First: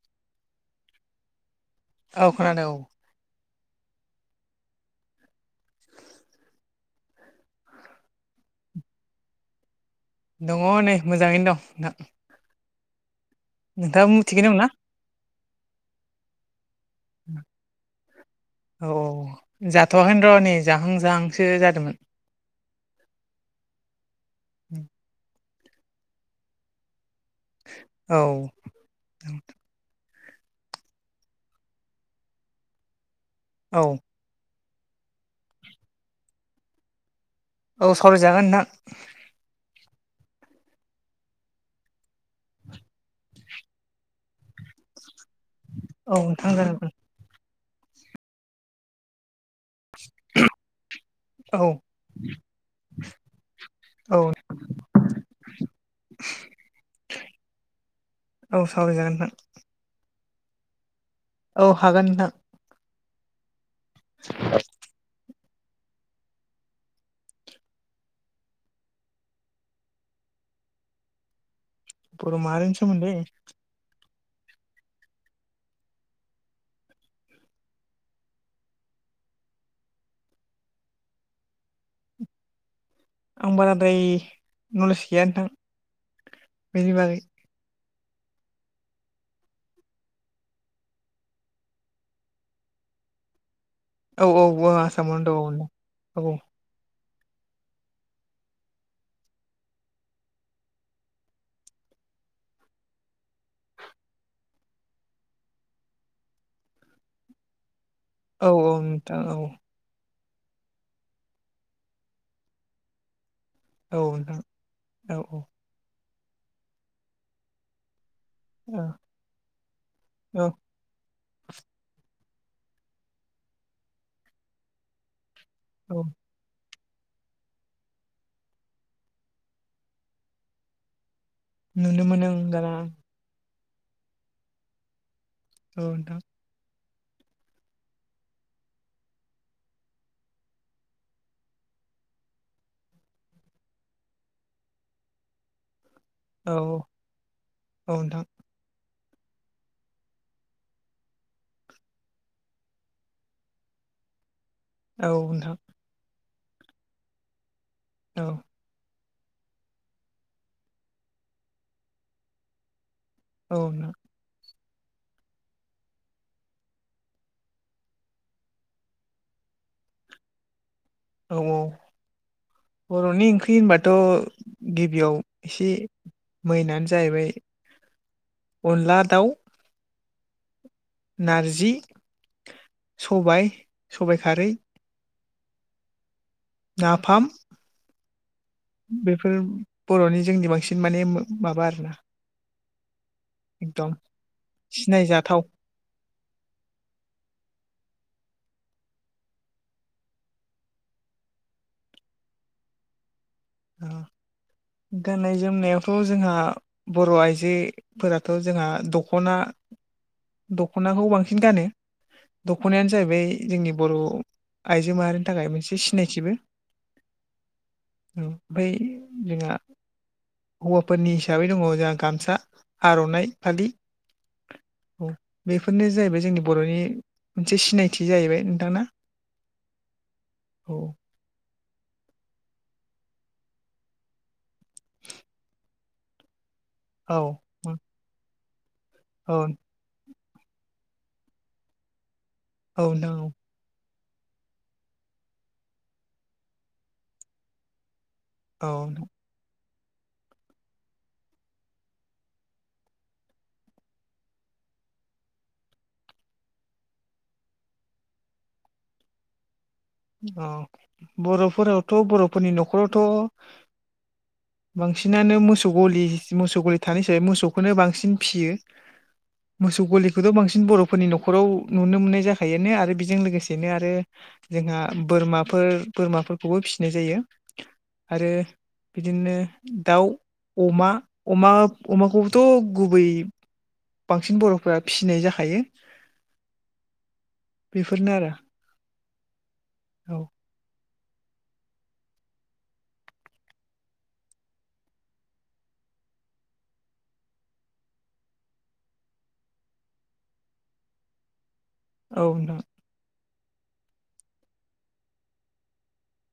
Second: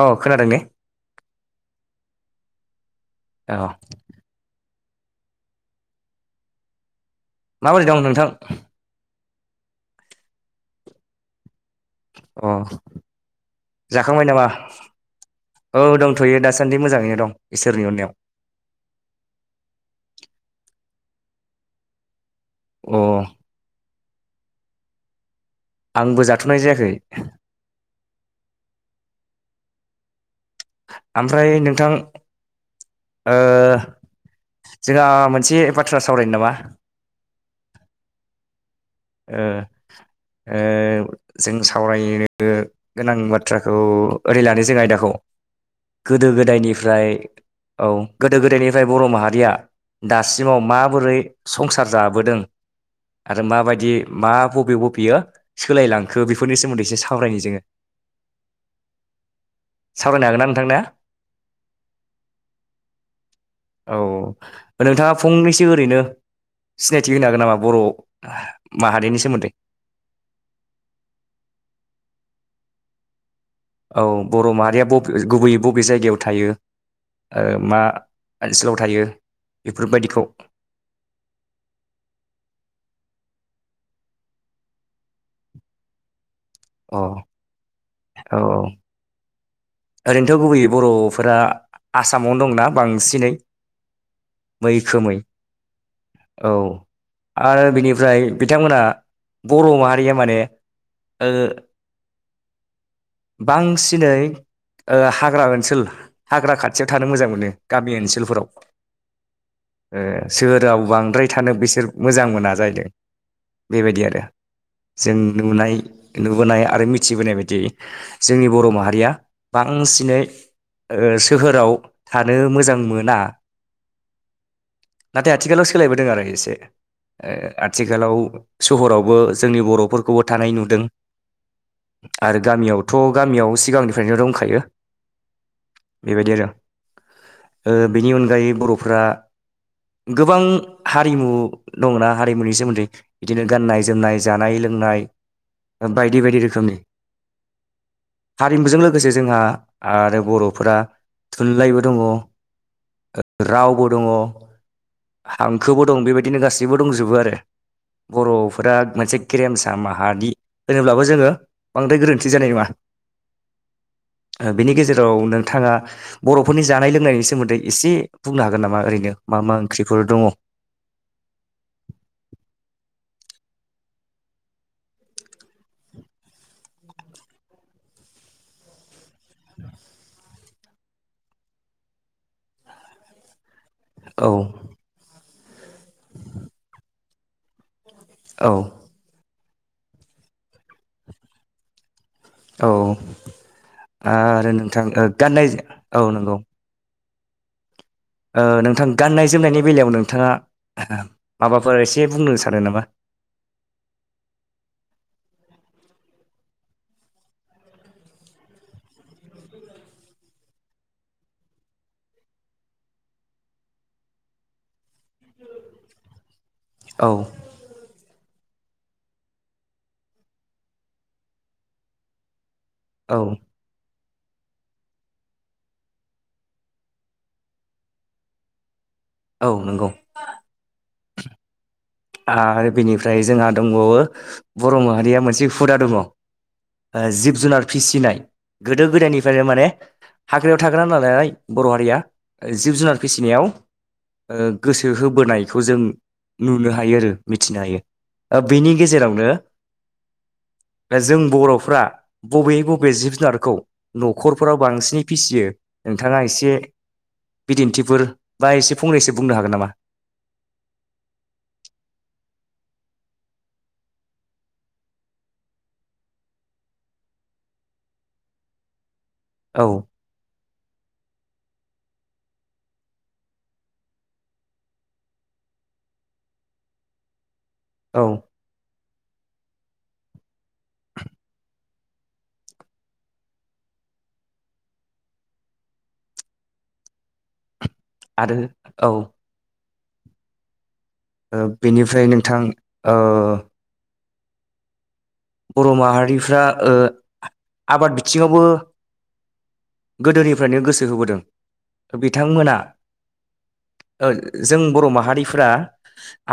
औ खोनादों ने औ खोनादों औ औ [inaudible] माबोरै दं नोंथां? दङ नै मोजाङैनो दं नोंथां अ नोंथाङा जाखांबाय नामा मिथिखोनोमोना औ दंथयो दासान्दि मोजाङैनो दं इसोरनि अननायाव औ औ जाथवाखैनो र' नै जाहां जाहांसो जादोंमोन अ आंबो जाथनाय जायाखै औ ओमफ्राय नोंथां ओ औ जोंहा मोनसे बाथ्रा सावरायनो नामा? औ सावरायजागोन नोंथां ओ ओ जों सावरायनो ओ गोनां बाथ्राखौ ओरै लानो जों आयदाखौ औ गोदो नोंथां जागोन गोदायनिफ्राय औ गोदो गोदायनिफ्राय बर' माहारिया दासिमाव माबोरै औ संसार जाबोदों आरो माबाय दि औ मा बबे बबेयो सोलायलांखो बेफोरनि सोमोन्दै एसे सावरायनो जोङो औ सावरायजागोन नोंथां सावरायनो हागोना नोंथां ना औ हागोन नोंथां औ नोंथाङा फंनैसो ओरैनो सिनायथि होनो हागोन नामा बर' माहारिनि सोमोन्दै बर' माहारिनि सोमोनदै औ बर' माहारिया बबे गुबैयै बबे जायगायाव थायो ओ मा ओनसोलाव थायो बेफोरबायदिखौ आं बाराद्राय नलेज गैया नोंथां बेनि बागै अ औ औ ओरैनोथ गुबैयै बर'फोरा आसामावनो दंना बांसिनै। औ औ औ मैखोमै आसामावनो दं औ औ आरो बिनिफ्राय बिथांमोनहा बर' माहारिया माने बांसिनै हाग्रा ओनसोल हाग्रा खाथियाव थानो मोजां मोनो गामि ओनसोल‌ औ औ नोंथां औ ओ सोहोराव बांद्राय थानो बिसोर मोजां मोना जाहैदों औ बेबायदि आरो नोंथां जों औ नोंथां औ नुनाय नुबोनाय आरो मिथिबोनाय बायदि जोंनि बर' औ माहारिया बांसिनै औ सोहोराव थानो मोजां मोना नाथाय आथिखालाव औ सोलायबोदों आरो एसे आथिखालाव सहरावबो जोंनि बर'फोरखौबो थानाय नुदों। नुनो मोनो आरो नोंथां गामियावथ' गामियाव सिगांनिफ्रायनो दंखायो नोंथां बेबायदिनो बेनि अनगायै बर'फ्रा गोबां हारिमु दंना हारिमुनि सोमोन्दै बिदिनो गाननाय जोमनाय जानाय लोंनाय बायदि बायदि औ औ रोखोमनि औ नोंथां हारिमुजों लोगोसे जोंहा आरो बर'फोरा थुनलाइबो दङ। रावबो दङ औ नोंथां हांखोबो दं बेबायदिनो गाससिबो दंजोबो आरो औ बर' फोरा मोनसे गेरेमसा माहारि होनोब्लाबो जोङो बांद्राय गोरोन्थि जानाय नङा। औ बिनि गेजेराव नोंथाङा बर'फोरनि जानाय लोंनायनि सोमोन्दै एसे बुंनो हागोन नामा ओरैनो मा मा ओंख्रिफोर दङ औ औ बर'नि ओंख्रि होनबाथ' गिबियाव एसे मैनानो जाहैबाय अनला दाउ नारजि सबाइ सबाइ औ खारै नाफाम औ बेफोर बर'नि जोंनि बांसिन माने माबा आरोना औ एकदम आरो नोंथां सिनायजाथाव गाननाय औ नंगौ नोंथां गाननाय जोमनायनि बेलायाव नोंथाङा माबाफोर एसे बुंनो सानो नामा ओं गाननाय जोमनायावथ' जोंहा बर' आइजोफोराथ' जोंहा दख'ना दख'नाखौ बांसिन गानो दख'नायानो जाहैबाय जोंनि बर' आइजो माहारिनि थाखाय मोनसे सिनायथिबो औ ओमफ्राय जोंहा हौवाफोरनि हिसाबै दङ जोंहा गामसा औ आर'नाइ फालि औ बेफोरनो जाहैबाय जोंनि बर'नि मोनसे सिनायथि जाहैबाय नोंथां ना औ नंगौ औ आरो बेनिफ्राय जोंहा दंबावो बर' माहारिया मोनसे हुदा दङ औ जिब जुनार फिसिनाय गोदो औ गोदायनिफ्रायनो माने हाग्रायाव थाग्राा नालाय बर' हारिया जिब औ जुनार नोंथां फिसिनायाव गोसो होबोनायखौ जों नुनो हायो आरो मिथिनो हायो औ बेनि गेजेरावनो [inaudible] दा जों बर'फ्रा बबे बबे जिब जुनारखौ न'खरफोराव बांसिनै फिसियो नोंथाङा एसे बिदिन्थिफोर बा एसे फंनैसो बुंनो हागोन नामा औ बर'फोरावथ' बर'फोरनि न'खरावथ' बांसिनानो मोसौ गलि मोसौ गलि थानाय हिसाबै मोसौखौनो बांसिन फियो औ मसौ गलि बेखौथ' बांसिन बर'फोरनि न'खराव नुनो मोननाय जाखायोनो आरो बेजों लोगोसेनो आरो जोंहा बोरमाफोर बोरमाफोरखौबो फिसिनाय जायो औ आरो बिदिनो दाउ अमा अमा अमाखौबोथ' गुबै बांसिन बर'फोरा फिसिनाय जाखायो आरो औ औ बेनिफ्राय नोंथां बर' माहारिफ्रा आबाद बिथिङावबो गोदोनिफ्रायनो गोसो होबोदों औ बिथांमोना नोंथां जों बर' माहारिफ्रा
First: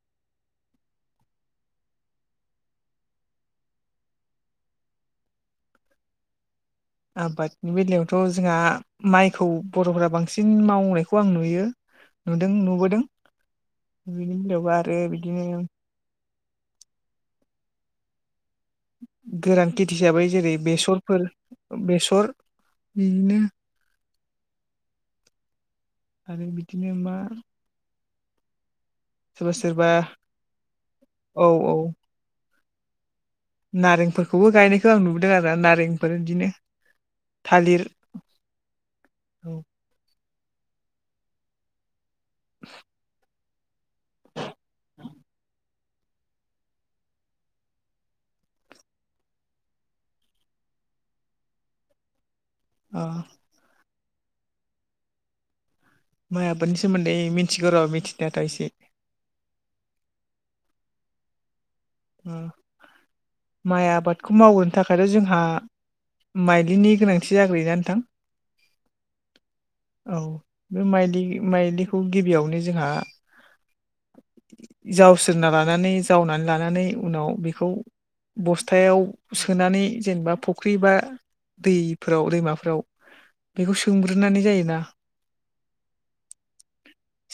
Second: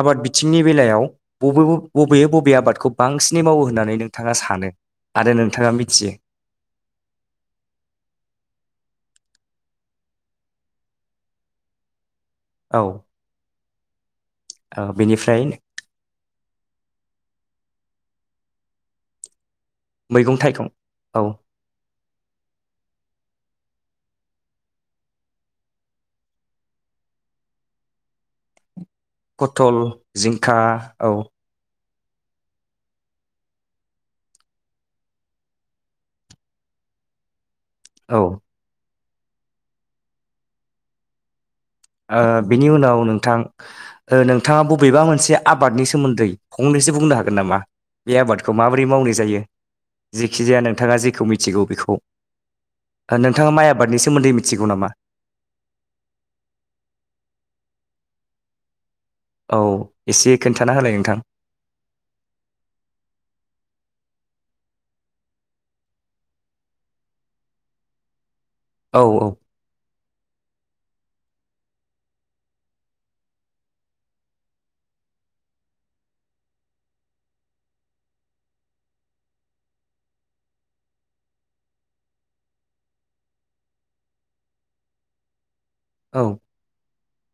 आबाद बिथिंनि बेलायाव बबे बबे बबे आबादखौ बांसिनै मावो होन होननानै नोंथाङा सानो आरो नोंथाङा मिथियो आबादनि बेलायावथ' जोंहा माइखौ बर'फोरा बांसिन मावनायखौ आं नुयो नुदों औ नुबोदों बिनि उलायाव औ आरो बेनिफ्राय बिदिनो गोरां खेत हिसाबै मैगं जेरै थाइगं औ बेसरफोर बेसर बिदिनो आरो बिदिनो मा सोरबा पथल सोरबा जिंखा औ औ औ नारेंफोरखौबो गायनायखौ आं नुबोदों आरो नारेंफोर बिदिनो थालिर औ औ बिनि उनाव नोंथां नोंथाङा बबेबा मोनसे आबादनि सोमोन्दै फंनैसो बुंनो हागोन नामा बे आबादखौ माबोरै मावनाय जायो जेखि जाया नोंथाङा जेखौ मिथिगौ बेखौ ओ नोंथाङा माइ आबादनि सोमोन्दै मिथिगौ नामा माइ आबादनि सोमोन्दै मिथिगौ र' मिथिनायाथ' एसे औ एसे खोन्थाना होलाय नोंथां माइ आबादखौ मावहोनो थाखायथ' जोंहा माइदिनि गोनांथि जाग्रो ना नोंथां औ औ औ बे माइलिखौ गिबियावनो जोंहा जावसेरना लानानै जावनानै लानानै उनाव बेखौ बस्थायाव सोनानै जेनेबा फुख्रि बा दैफोराव दैमाफोराव बेखौ सोंग्रोनानै जायोना औ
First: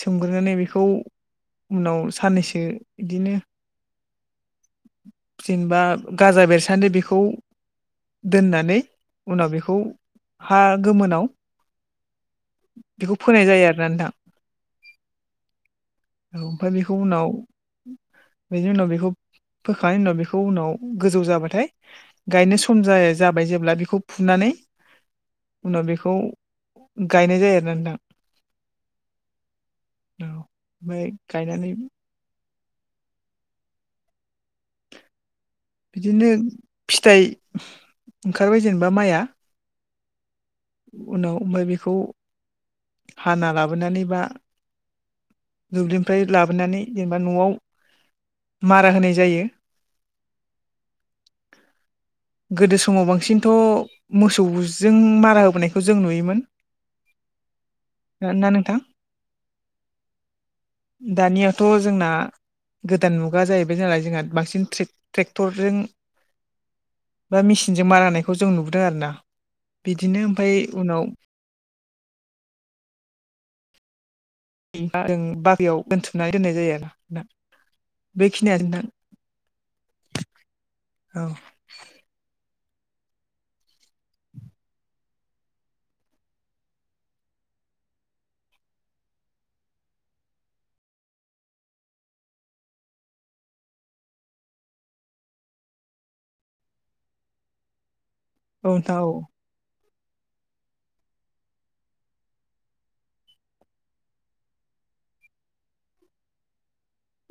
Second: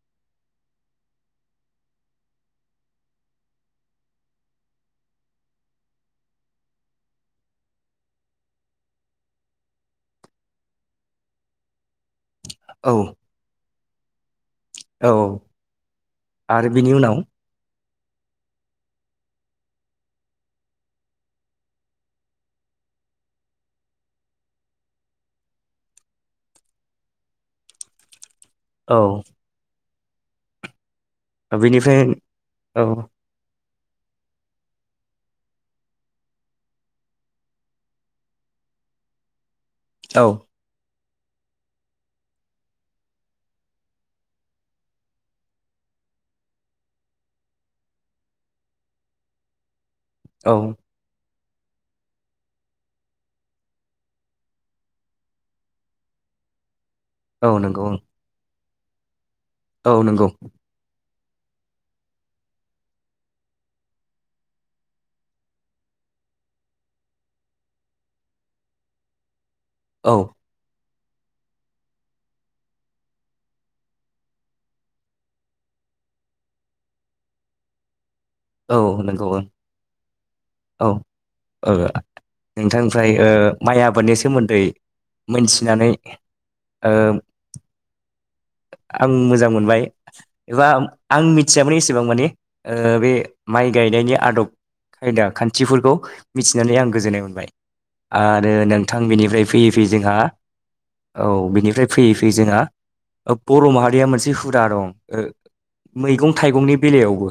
सोमग्रोनानै बेखौ उनाव साननैसो बिदिनो जेनेबा गाजा बेरसान्दो बेखौ दोननानै उनाव बेखौ हा गोमोनाव औ औ बेखौ फोनाय जायो आरोना नोंथां औ औ आरो ओमफ्राय बिनि बेखौ उनाव बिनि उनाव बेखौ फोखांनायनि उनाव बेखौ उनाव गोजौ जाबाथाय गायनो सम जाया जाबाय जेब्ला बेखौ फुनानै उनाव बेखौ गायनाय जायो आर नादां औ औ ओफ्राय बेनिफ्राय औ बिदिनो फिथाइ ओंखारबाय जेनेबा माइआ औ उनाव ओमफ्राय बेखौ हाना लाबोनानै बा दुब्लिनिफ्राय लाबोनानै जेनेबा न'आव मारा होनाय जायो औ गोदो समाव बांसिनथ' मोसौजों मारा होबोनायखौ जों नुयोमोन औ नंगौ औ खोनादों ना नोंथां औ नंगौ दानियाथ' जोंना गोदान मुगा जाहैबाय नालाय जोंना जोंहा बांसिन टेक्टरजों बा मेचिनजों मारा होनायखौ जों नुदों आरोना औ बिदिनो ओमफ्राय उनाव जों बारियाव दोनथुमनानै दोननाय जायो आरो ना बेखिनियानो औ नंगौ ओं नोंथां औ नोंथांनिफ्राय माइ आबादनि सोमोन्दै मिथिनानै ओ आं मोजां मोनबाय एबा आं मिथियामोन एसेबां माने बे माइ गायनायनि आदब खायदा खान्थिफोरखौ मिथिनानै आं गोजोननाय मोनबाय आरो नोंथां बिनिफ्राय फैयै फै जोंहा औ बिनिफ्राय फैयै फै जोंहा बर' माहारिया मोनसे हुदा दं मैगं थाइगंनि बेलायावबो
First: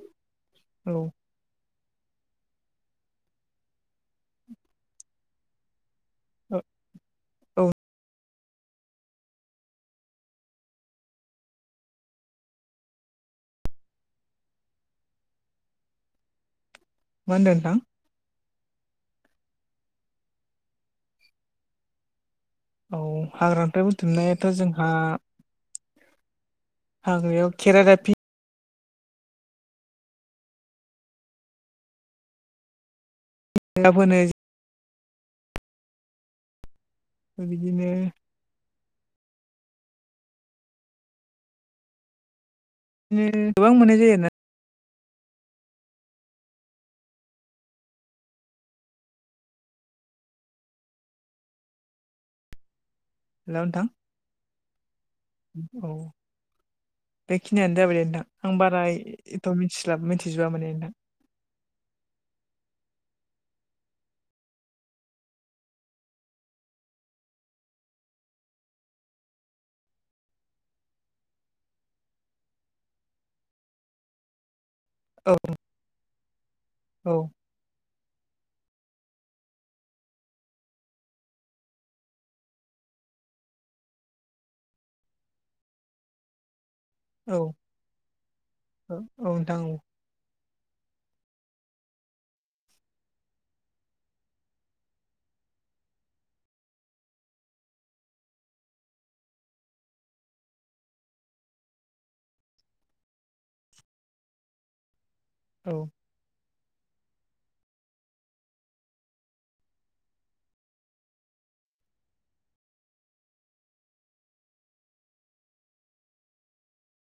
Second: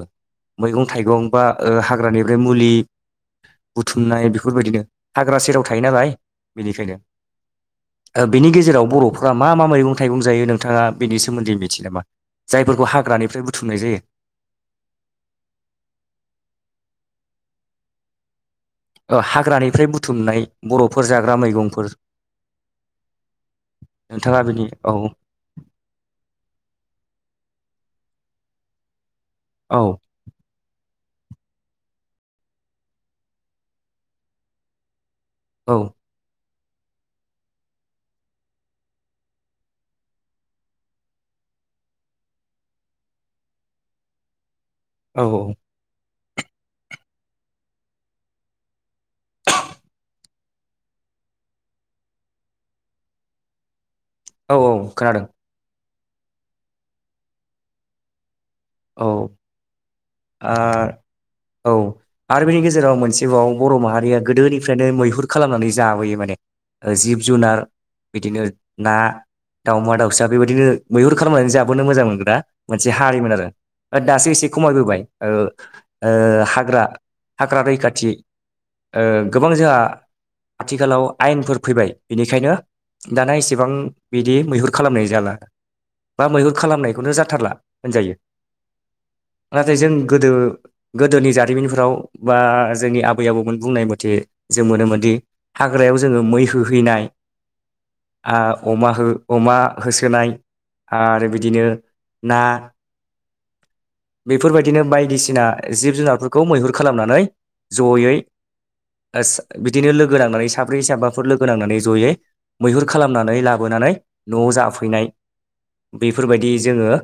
मैगं औ नोंथां औ थाइगं बा हाग्रानिफ्राय मुलि बुथुमनाय बेफोरबायदिनो हाग्रा सेराव थायो नालाय बेनिखायनो औ बिनि गेजेराव बर'फोरा मा मा मैगं थाइगं जायो नों नोंथाङा बेनि सोमोन्दै मिथियो नामा जायफोरखौ हाग्रानिफ्राय बुथुमनाय जायो मा होन्दो नोंथां हाग्रानिफ्राय बुथुमनाय बर'फोर जाग्रा मैगंफोर औ हाग्रानिफ्राय नोंथाङा बुथुमनायाथ' बिनि जोंहा औ हाग्रायाव खेरा दाफिनि औ [unintelligible] औ बिदिनो गोबां मोननाय जायो आरोना औ औ हेल' नोंथां औ औ खोनादों औ बेखिनियानो जाबाय दे नोंथां आं बारा औ एथ' मिथिला मिथिजोबा माने आ नोंथां औ आरो बेनि गेजेराव मोनसेबाव बर' माहारिया गोदोनिफ्रायनो मैहुर खालामनानै जाबोयो माने जिब जुनार बिदिनो ना दाउमा दाउसा बेबायदिनो मैहुर खालामनानै जाबोनो मोजां मोनग्रा मोनसे हारिमोन आरो दासो एसे खमायबोबाय हाग्रा औ औ हाग्रा रैखाथि गोबां जोंहा आथिखालाव आयेनफोर फैबाय बेनिखायनो दाना इसेबां बिदि मैहुर खालामनाय जाला बा मैहुर खालामनाय बेखौनो जाथारला औ होनजायो औ औ नाथाय जों गोदो गोदोनि जारिमिनफोराव बा जोंनि आबै आबौमोन बुंनाय मथे जों मोनोमोनदि हाग्रायाव जोङो मै होहैनाय अमा अमा होसोनाय आरो बिदिनो ना बेफोरबायदिनो बायदिसिना औ जिब जुनारफोरखौ मैहुर खालामनानै जयै बिदिनो लोगो नांनानै साब्रै साबाफोर लोगो नांनानै जयै मैहुर खालामनानै लाबोनानै न'आव जाफैनाय बेफोरबायदि जोङो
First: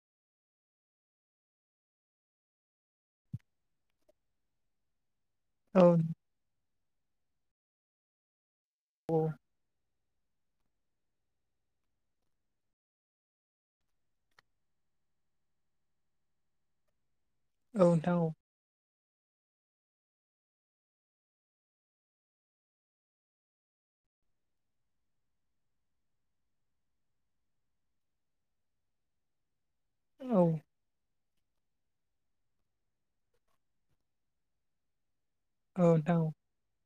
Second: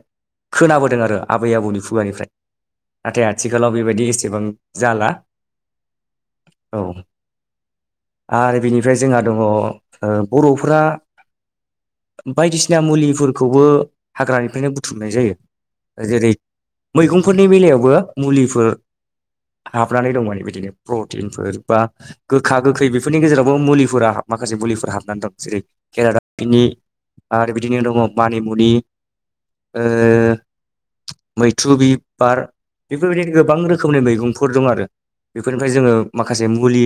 खोनाबोदों आरो आबै आबौनि खुगानिफ्राय नाथाय आथिखालाव बेबायदि एसेबां जाला औ औ आरो बेनिफ्राय औ जोंहा दङ बर'फोरा बायदिसिना मुलिफोरखौबो हाग्रानिफ्रायनो बुथुमनाय जायो जेरै मैगंफोरनि बेलायावबो नोंथां मुलिफोर हाबनानै दं माने बिदिनो प्रटिनफोर बा गोखा गोखै बेफोरनि गेजेरावबो मुलिफोरा माखासे मुलिफोर हाबनानै दं जेरै खेरादाफिनि आरो बिदिनो दङ मानिमुनि ओ औ मैथ्रु बिबार बेफोरबायदिनो गोबां रोखोमनि मैगंफोर दं आरो बेफोरनिफ्राय औ जोङो नोंथां औ माखासे मुलि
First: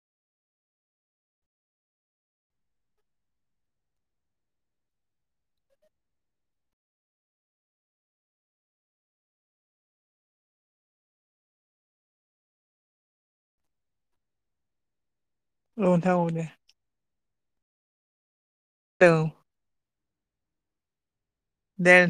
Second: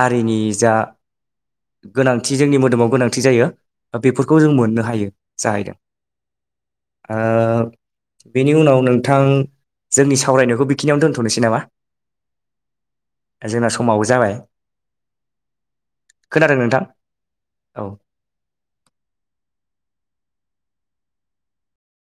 हारिनि जा गोनांथि जोंनि मोदोमाव गोनांथि जायो बेफोरखौ जों मोननो हायो जाहैदों ओ बेनि उनाव नोंथां जोंनि सावरायनायखौ बेखिनियाव दोनथनोसै नामा जोंना समाबो जाबाय नोंथां औ खोनादों दे नोंथां औ हेलौ दे